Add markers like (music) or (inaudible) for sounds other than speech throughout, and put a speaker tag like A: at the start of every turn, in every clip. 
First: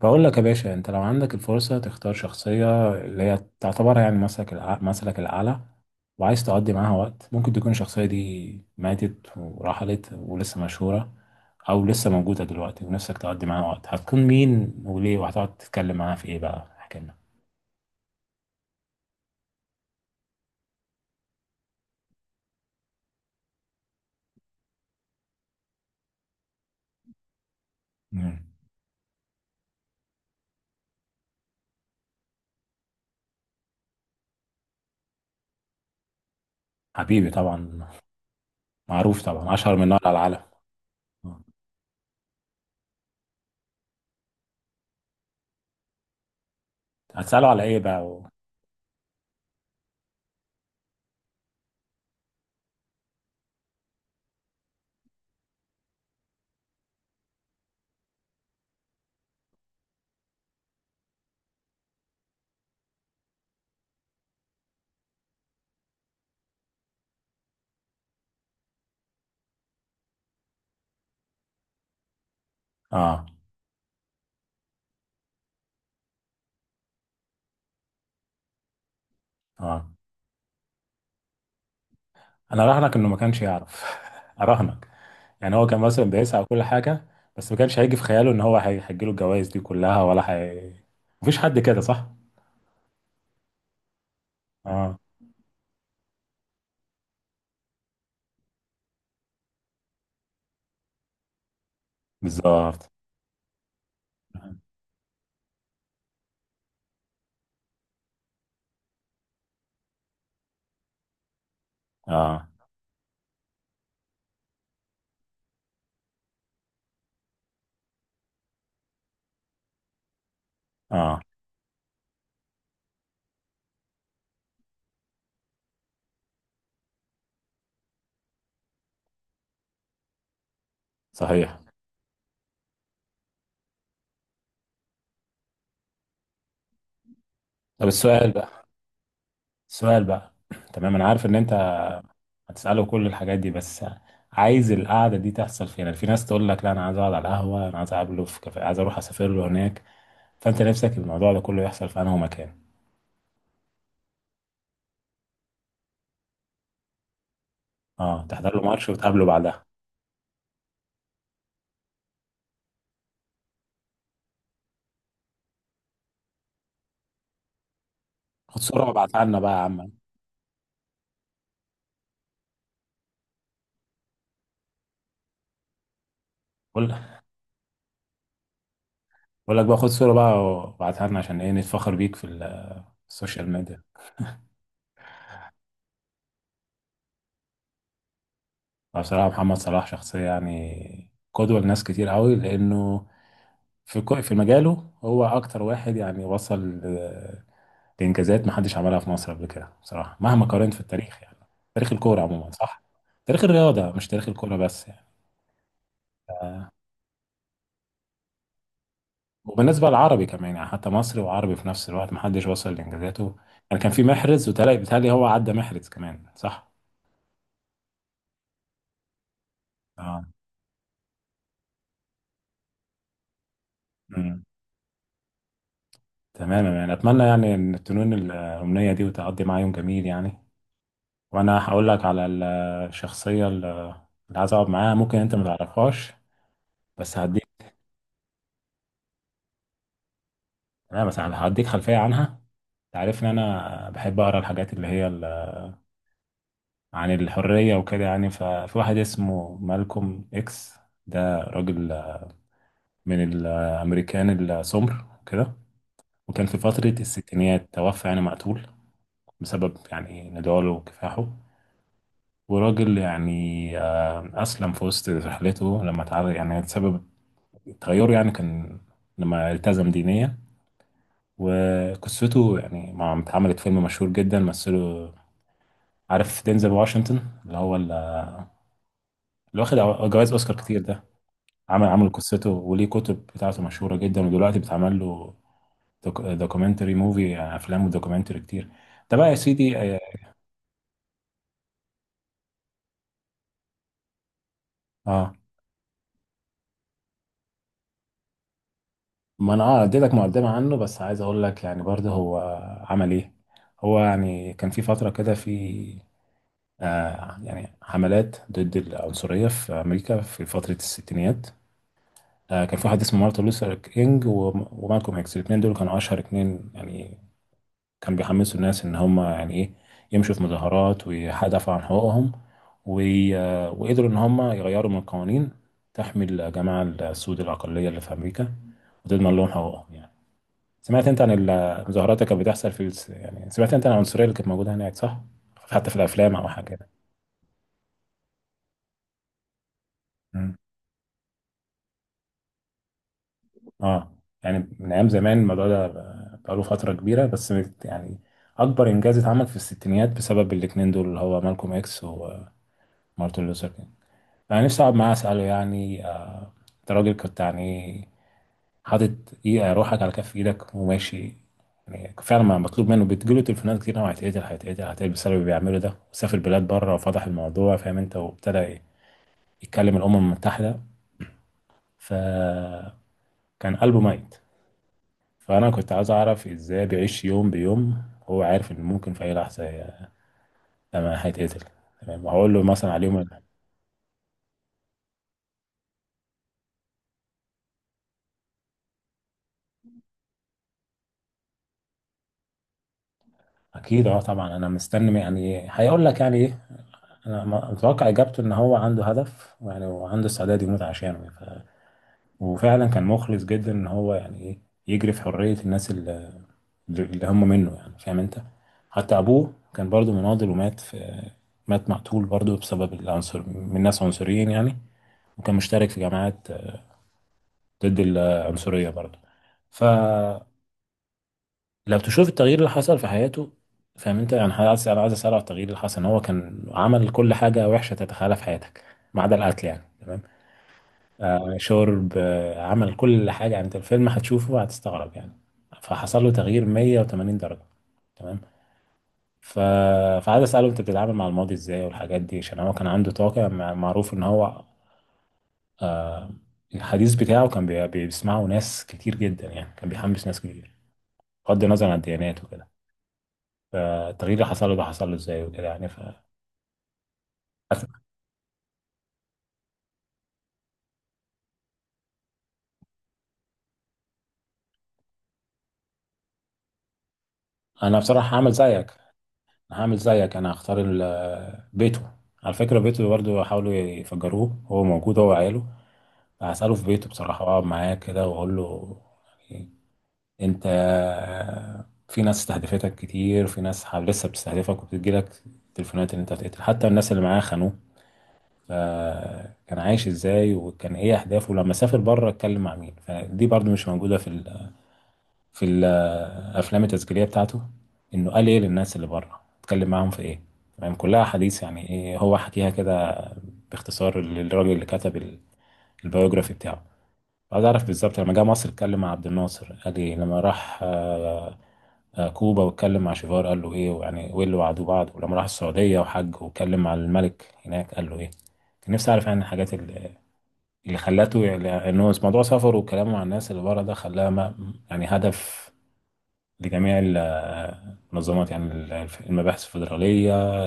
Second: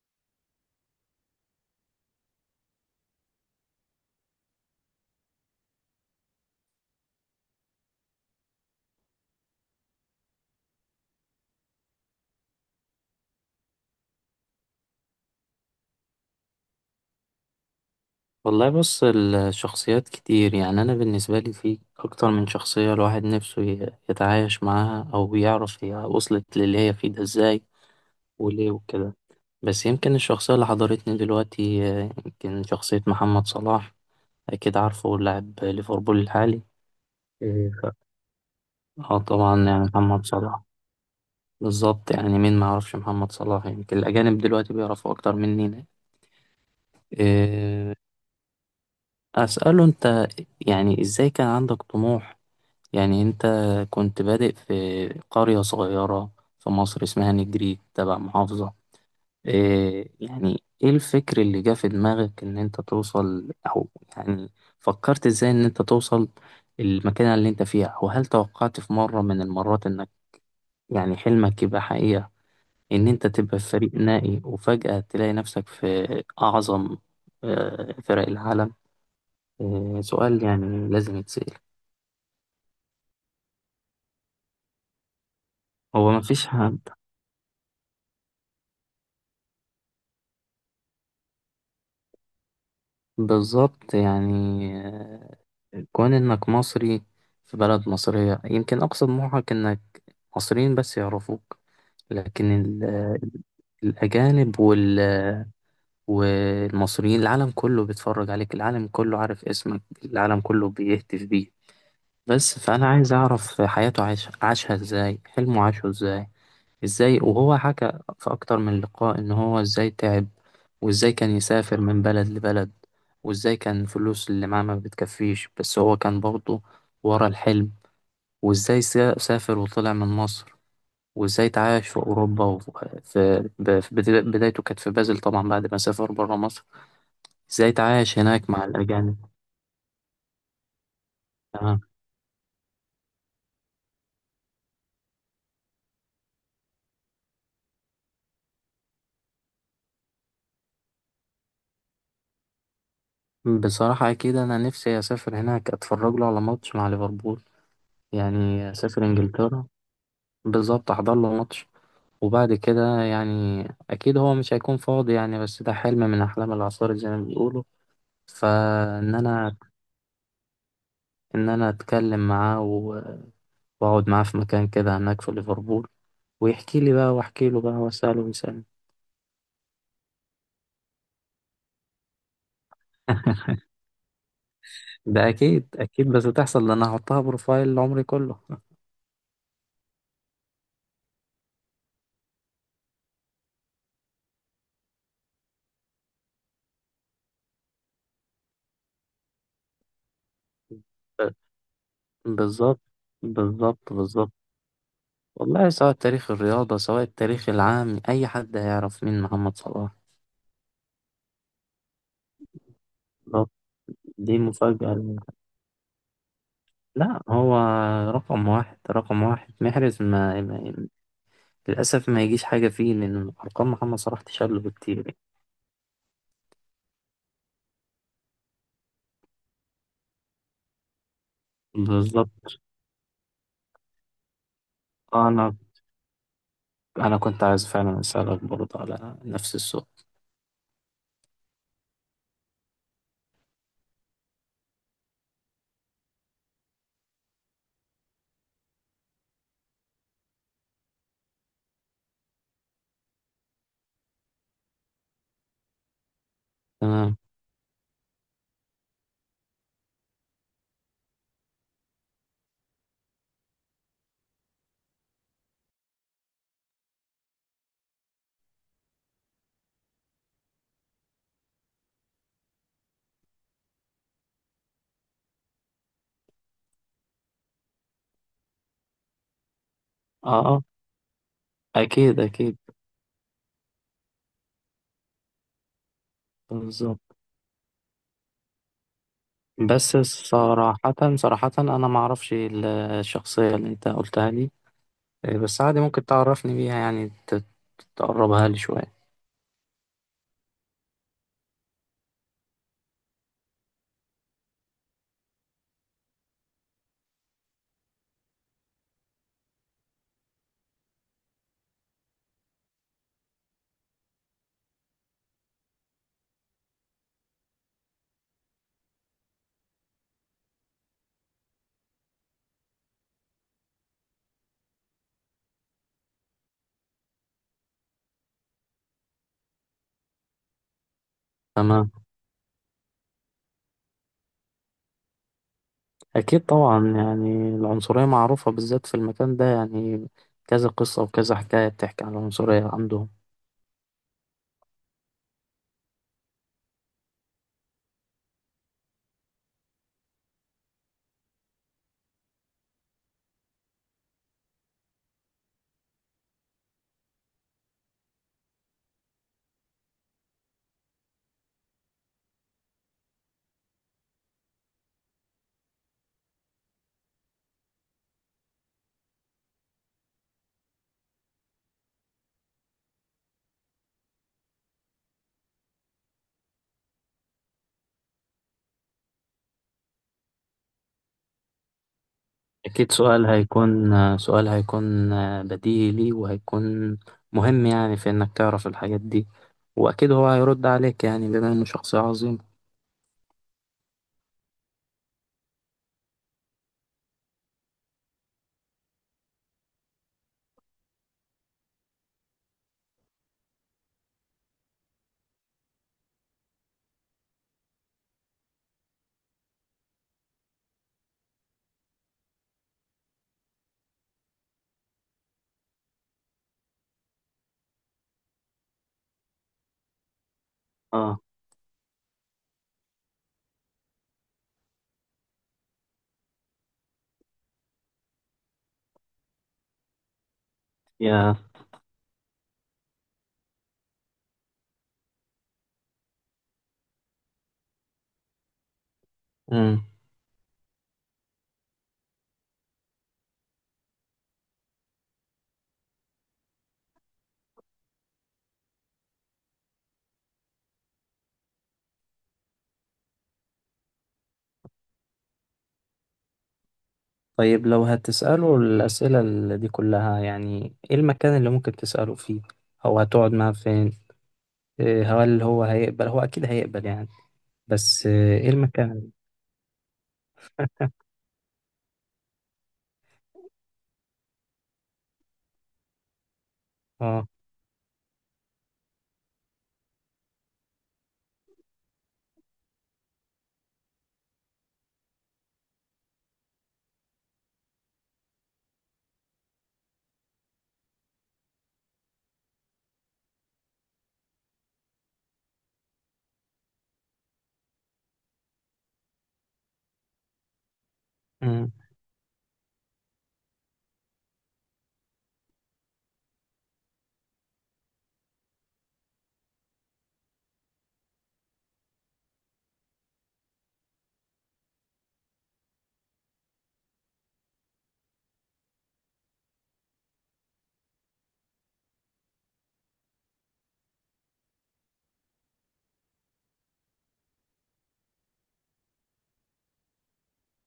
A: بقول لك يا باشا، انت لو عندك الفرصة تختار شخصية اللي هي تعتبر يعني مثلك الأعلى، وعايز تقضي معاها وقت. ممكن تكون الشخصية دي ماتت ورحلت ولسه مشهورة، أو لسه موجودة دلوقتي، ونفسك تقضي معاها وقت. هتكون مين وليه، وهتقعد تتكلم معاها في إيه؟ بقى احكي لنا.
B: والله، بص الشخصيات كتير. يعني أنا بالنسبة لي في أكتر من شخصية الواحد نفسه يتعايش معاها، أو يعرف هي وصلت للي هي فيه ده إزاي
A: مم.
B: وليه وكده. بس يمكن الشخصية اللي حضرتني دلوقتي يمكن شخصية محمد صلاح. أكيد عارفه، لاعب ليفربول الحالي.
A: حبيبي
B: إيه
A: طبعا.
B: اه،
A: معروف طبعا،
B: طبعا
A: أشهر
B: يعني
A: من نار على
B: محمد
A: العالم.
B: صلاح.
A: آه.
B: بالظبط، يعني مين ما يعرفش محمد صلاح؟ يمكن الأجانب دلوقتي بيعرفوا أكتر مننا.
A: هتسأله على إيه
B: إيه،
A: بقى
B: أسأله أنت، يعني إزاي كان عندك طموح. يعني أنت كنت بادئ في قرية صغيرة في مصر اسمها نجريج، تبع محافظة إيه. يعني إيه الفكر اللي جه في دماغك إن أنت توصل، أو يعني فكرت إزاي إن أنت توصل المكان اللي أنت فيها؟ وهل توقعت في مرة من المرات إنك يعني حلمك يبقى حقيقة، إن
A: آه،
B: أنت تبقى في فريق نائي وفجأة تلاقي نفسك في أعظم فرق العالم؟
A: آه،
B: سؤال يعني لازم يتسأل.
A: أنا أراهنك إنه ما كانش يعرف. (laughs) أراهنك. يعني هو كان مثلا
B: هو
A: بيسعى
B: مفيش
A: وكل حاجة، بس ما كانش هيجي في خياله ان هو هيجيله الجوائز دي كلها، ولا هي. مفيش حد كده، صح؟
B: بالظبط، يعني
A: اه،
B: كون انك مصري في بلد مصرية يمكن اقصى طموحك انك مصريين بس يعرفوك. لكن
A: بالظبط.
B: الاجانب والمصريين، العالم كله بيتفرج عليك، العالم كله عارف اسمك، العالم كله بيهتف بيه.
A: اه.
B: بس فانا عايز اعرف حياته، عاشها ازاي، حلمه عاشه ازاي. ازاي، وهو حكى في اكتر من لقاء ان هو ازاي تعب، وازاي
A: اه.
B: كان يسافر من بلد لبلد، وازاي كان الفلوس اللي معاه ما بتكفيش، بس هو كان برضه ورا الحلم. وازاي سافر وطلع من مصر، وازاي
A: صحيح.
B: تعايش في اوروبا، وفي بدايته كانت في بازل، طبعا بعد ما سافر بره مصر. ازاي
A: طب
B: تعايش
A: السؤال
B: هناك مع
A: بقى
B: الاجانب؟
A: السؤال بقى تمام انا عارف ان انت
B: تمام.
A: هتسأله كل الحاجات دي، بس عايز القعدة دي تحصل فين؟ يعني في ناس تقول لك لا، انا عايز اقعد على القهوة، انا عايز اقابله في كافيه، عايز اروح اسافر له هناك. فانت نفسك الموضوع ده كله يحصل في انهي مكان؟
B: بصراحة اكيد انا نفسي اسافر هناك، اتفرج له على ماتش مع ليفربول.
A: اه، تحضر له
B: يعني
A: ماتش
B: اسافر
A: وتقابله بعدها.
B: انجلترا، بالظبط احضر له ماتش. وبعد كده، يعني أكيد هو مش هيكون فاضي، يعني بس ده حلم من أحلام العصار زي ما بيقولوا.
A: خد صورة
B: فإن
A: وابعتها لنا بقى يا
B: أنا
A: عم.
B: إن أنا أتكلم معاه وأقعد معاه في مكان كده هناك في ليفربول، ويحكي لي
A: قول.
B: بقى وأحكي له بقى، وأسأله ويسألني.
A: بقول لك بقى، خد صورة بقى وابعتها لنا عشان ايه نتفخر بيك في في السوشيال
B: (laughs)
A: ميديا.
B: ده أكيد أكيد بس تحصل، لأن هحطها بروفايل عمري كله.
A: أنا بصراحة محمد صلاح شخصية يعني قدوة لناس كتير قوي، لأنه في في مجاله هو أكتر واحد يعني وصل لإنجازات محدش عملها في مصر قبل كده بصراحة، مهما قارنت في التاريخ،
B: ب-
A: يعني تاريخ الكورة عموما،
B: بالظبط
A: صح؟ تاريخ الرياضة
B: بالظبط
A: مش تاريخ
B: بالظبط.
A: الكورة بس يعني.
B: والله، سواء تاريخ الرياضة سواء التاريخ العام، أي حد هيعرف مين محمد
A: وبالنسبة
B: صلاح.
A: للعربي كمان يعني، حتى مصري وعربي في نفس الوقت محدش وصل لإنجازاته.
B: بالظبط.
A: يعني كان في
B: دي
A: محرز، وتلاقي
B: مفاجأة؟
A: بيتهيألي هو عدى محرز كمان، صح؟
B: لا، هو رقم واحد، رقم واحد. محرز
A: اه.
B: ما للأسف ما يجيش حاجة فيه، لأن أرقام محمد صلاح تشل بكتير يعني.
A: تمام، يعني اتمنى يعني ان تنون الامنيه دي وتقضي معايا يوم جميل يعني. وانا هقول لك على
B: بالظبط.
A: الشخصيه اللي عايز اقعد معاها، ممكن انت ما
B: أنا
A: تعرفهاش
B: أنا
A: بس
B: كنت
A: هديك.
B: عايز فعلا أسألك برضه على نفس السؤال.
A: تمام، بس هديك خلفيه عنها. تعرف ان انا بحب اقرا الحاجات اللي هي عن الحريه وكده يعني. ففي واحد اسمه مالكوم اكس، ده راجل من الامريكان السمر كده، وكان في فتره
B: تمام.
A: الستينيات توفى يعني مقتول بسبب يعني نضاله وكفاحه. وراجل يعني، أسلم في وسط رحلته لما اتعرض، يعني سبب تغيره يعني كان لما التزم دينيا. وقصته يعني مع اتعملت فيلم مشهور جدا مثله، عارف دينزل واشنطن اللي هو اللي واخد
B: أه،
A: جوائز أوسكار
B: أه،
A: كتير ده. عمل
B: أكيد
A: قصته،
B: أكيد،
A: وليه كتب بتاعته مشهورة جدا، ودلوقتي بتعمل له دوكيومنتري
B: بالظبط.
A: موفي، يعني أفلام ودوكيومنتري كتير. ده بقى يا سيدي.
B: بس
A: اه.
B: صراحة صراحة أنا ما أعرفش الشخصية اللي أنت قلتها لي.
A: آه.
B: بس عادي، ممكن تعرفني بيها يعني، تقربها لي شوية.
A: ما انا اديتك مقدمه عنه، بس عايز اقول لك يعني برضه هو عمل ايه. هو يعني كان في فتره كده، في يعني حملات ضد العنصريه في امريكا في فتره الستينيات. كان في واحد اسمه مارتن لوثر كينج ومالكوم اكس، الاثنين دول كانوا اشهر اثنين يعني. كانوا بيحمسوا الناس ان هم يعني ايه يمشوا في مظاهرات ويدافعوا عن حقوقهم، وقدروا ان هم يغيروا من القوانين تحمي الجماعه السود، الاقليه اللي في امريكا، وتضمن لهم حقوقهم يعني. سمعت انت عن
B: تمام.
A: المظاهرات اللي كانت بتحصل في يعني سمعت انت عن العنصريه اللي كانت موجوده هناك، صح؟ حتى في الافلام
B: أكيد
A: او حاجه
B: طبعا،
A: كده.
B: يعني العنصرية معروفة بالذات في المكان ده يعني.
A: مم.
B: كذا قصة وكذا حكاية بتحكي عن العنصرية عندهم.
A: اه. يعني من ايام زمان الموضوع ده بقاله فتره كبيره، بس يعني اكبر انجاز اتعمل في الستينيات بسبب الاتنين دول، اللي هو مالكوم اكس ومارتن لوثر كينج. انا نفسي اقعد معاه اساله يعني، انت راجل كنت يعني حاطط، ايه، روحك على كف ايدك وماشي. يعني فعلا ما مطلوب منه، بتجيله تليفونات كتير قوي، هيتقتل هيتقتل هيتقتل، بسبب اللي بيعمله ده، وسافر بلاد بره وفتح الموضوع، فاهم انت، وابتدى يتكلم الامم المتحده. فكان قلبه ميت. فانا كنت عايز اعرف ازاي بيعيش يوم بيوم، هو عارف ان ممكن في اي لحظه لما هيتقتل. تمام، وهقول له مثلا
B: أكيد
A: على اليوم.
B: سؤال هيكون، سؤال هيكون بديهي ليه، وهيكون مهم يعني، في إنك تعرف الحاجات دي. وأكيد هو هيرد عليك يعني، بما إنه شخص عظيم.
A: اكيد اه، طبعا انا مستني يعني هيقول لك يعني ايه. انا متوقع اجابته ان هو عنده هدف يعني، وعنده استعداد يموت عشانه. وفعلا كان مخلص جدا ان هو يعني ايه يجري في حرية الناس اللي هم منه، يعني فاهم انت. حتى ابوه كان برضو مناضل ومات في مات مقتول برضو بسبب العنصر، من ناس عنصريين يعني، وكان مشترك في جماعات ضد العنصرية برضو. فلو
B: آه.
A: تشوف التغيير اللي حصل في حياته، فاهم انت، يعني انا عايز اسأله على التغيير اللي حصل. ان هو كان عمل كل حاجة وحشة تتخيلها في حياتك ما عدا القتل، يعني تمام؟
B: يا
A: شرب، عمل كل حاجة، يعني انت الفيلم هتشوفه هتستغرب يعني. فحصل له تغيير 180 درجة. تمام. ف...
B: مم.
A: فعايز اسأله انت بتتعامل مع الماضي ازاي والحاجات دي، عشان هو كان عنده طاقة، معروف ان هو الحديث بتاعه كان بيسمعه ناس كتير جدا، يعني كان بيحمس ناس كتير بغض النظر عن الديانات وكده. فالتغيير اللي حصل له ده حصل له ازاي وكده، يعني
B: طيب، لو هتسأله الأسئلة اللي دي كلها، يعني إيه المكان اللي ممكن تسأله فيه، أو هتقعد معاه فين؟ إيه، هل هو هيقبل؟ هو أكيد هيقبل يعني.
A: انا
B: بس
A: بصراحة
B: ايه
A: هعمل زيك
B: المكان.
A: هعمل زيك انا هختار بيته. على فكرة بيته برضه حاولوا يفجروه، هو موجود هو وعياله. هسأله في بيته
B: اه.
A: بصراحة، وأقعد معاه كده وأقول له: يعني أنت، في ناس استهدفتك كتير، في ناس لسه بتستهدفك وبتجيلك تليفونات إن أنت هتقتل، حتى الناس اللي معاه خانوه. فكان عايش إزاي، وكان إيه أهدافه لما سافر بره، اتكلم مع مين، فدي برضو مش موجودة في في الأفلام التسجيلية بتاعته، إنه قال إيه للناس اللي بره، اتكلم معاهم في إيه، يعني كلها حديث.
B: مم.
A: يعني إيه هو حكيها كده باختصار للراجل اللي كتب البيوجرافي بتاعه. عايز اعرف بالظبط لما جه مصر اتكلم مع عبد الناصر قال ايه، لما راح كوبا واتكلم مع شيفار قال له ايه، ويعني وايه اللي وعدوه بعض، ولما راح السعودية وحج واتكلم مع الملك هناك قال له ايه. كان نفسي اعرف يعني الحاجات اللي خلاته، يعني ان هو موضوع سفره وكلامه مع الناس اللي بره ده خلاه ما يعني هدف لجميع منظمات، يعني المباحث الفيدرالية.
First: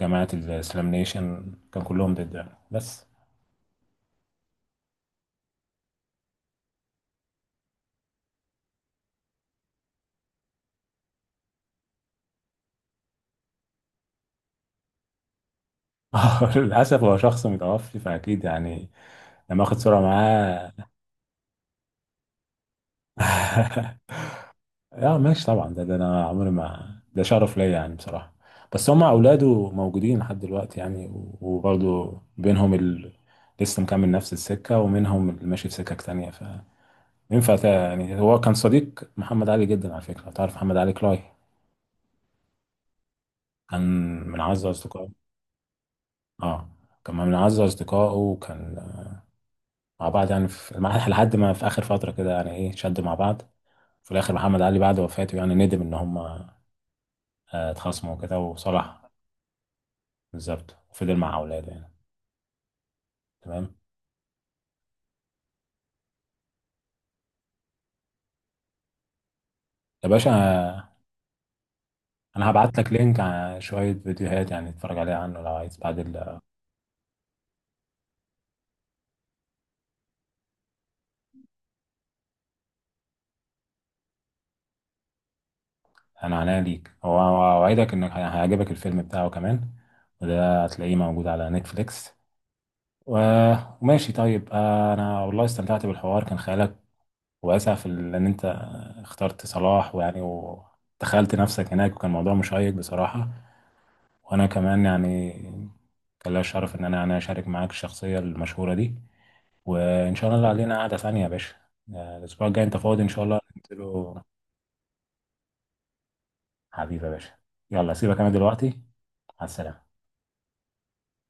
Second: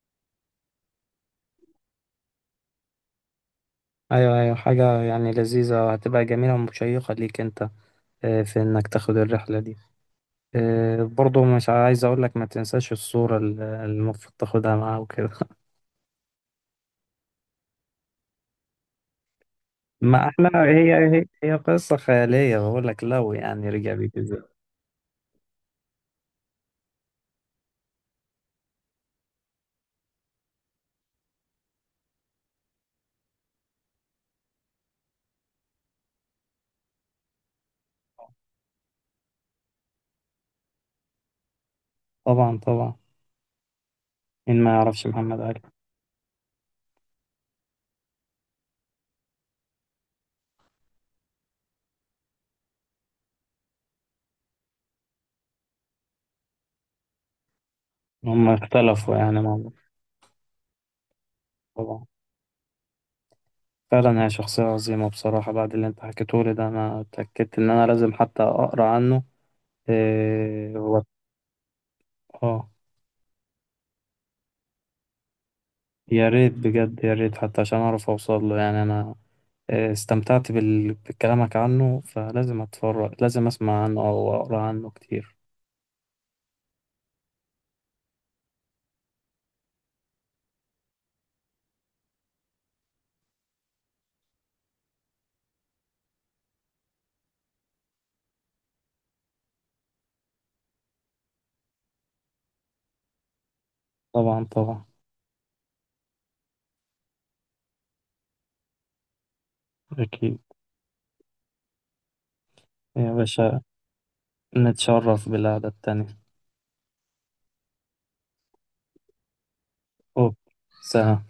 A: جماعة الإسلام نيشن كان كلهم ضد يعني، بس.
B: ايوه، ايوه، حاجة يعني لذيذة وهتبقى جميلة ومشيقة ليك انت، في انك تاخد الرحلة دي. برضو مش عايز اقول لك، ما تنساش الصورة المفروض تاخدها معاه وكده. (laughs)
A: (laughs) للأسف هو شخص متوفي، فأكيد يعني لما اخد صورة
B: ما احنا،
A: معاه.
B: هي قصة خيالية، بقول لك لو يعني رجع
A: اه.
B: بيك ازاي.
A: ماشي طبعا، ده انا عمري ما، ده شرف ليا يعني بصراحه. بس هم اولاده موجودين لحد دلوقتي يعني، وبرضه بينهم لسه مكمل نفس السكه، ومنهم اللي ماشي في سكك تانية. فينفع يعني هو كان صديق محمد علي جدا، على فكره تعرف محمد علي كلاي؟
B: طبعا طبعا.
A: كان من
B: مين
A: اعز
B: ما يعرفش
A: اصدقائه.
B: محمد علي؟
A: اه، كان من اعز اصدقائه، وكان مع بعض يعني، في لحد ما في اخر فتره كده، يعني ايه، شدوا مع بعض. في الاخر محمد علي بعد وفاته يعني ندم ان هم اتخاصموا كده،
B: هم
A: وصلح.
B: اختلفوا يعني مع بعض.
A: بالظبط، وفضل مع اولاده يعني.
B: طبعا.
A: تمام
B: فعلا هي شخصية عظيمة بصراحة. بعد اللي انت حكيته لي ده، انا اتأكدت ان انا لازم حتى اقرا عنه.
A: يا
B: إيه
A: باشا،
B: هو؟
A: انا
B: اه،
A: هبعت لك لينك على شويه فيديوهات يعني تتفرج عليها عنه لو عايز، بعد
B: يا ريت بجد، يا ريت، حتى عشان اعرف اوصل له يعني. انا استمتعت بكلامك عنه، فلازم اتفرج، لازم اسمع عنه او اقرا عنه كتير.
A: انا عناية ليك. هو اوعدك انك هيعجبك الفيلم بتاعه كمان، وده هتلاقيه موجود على نتفليكس و... وماشي طيب، انا والله استمتعت بالحوار، كان خيالك واسع في ان انت اخترت صلاح، ويعني ودخلت نفسك هناك، وكان موضوع مشيق بصراحه.
B: طبعا
A: وانا كمان
B: طبعا.
A: يعني كان ليا الشرف ان انا يعني اشارك معاك الشخصيه المشهوره دي. وان شاء
B: اكيد.
A: الله علينا قعده ثانيه يا باشا. الاسبوع الجاي انت فاضي ان
B: يا
A: شاء الله
B: باشا،
A: ننزله.
B: نتشرف بالقعدة التانية.
A: حبيبي يا باشا، يلا سيبك انا دلوقتي. مع السلامه.
B: اوه. سلام.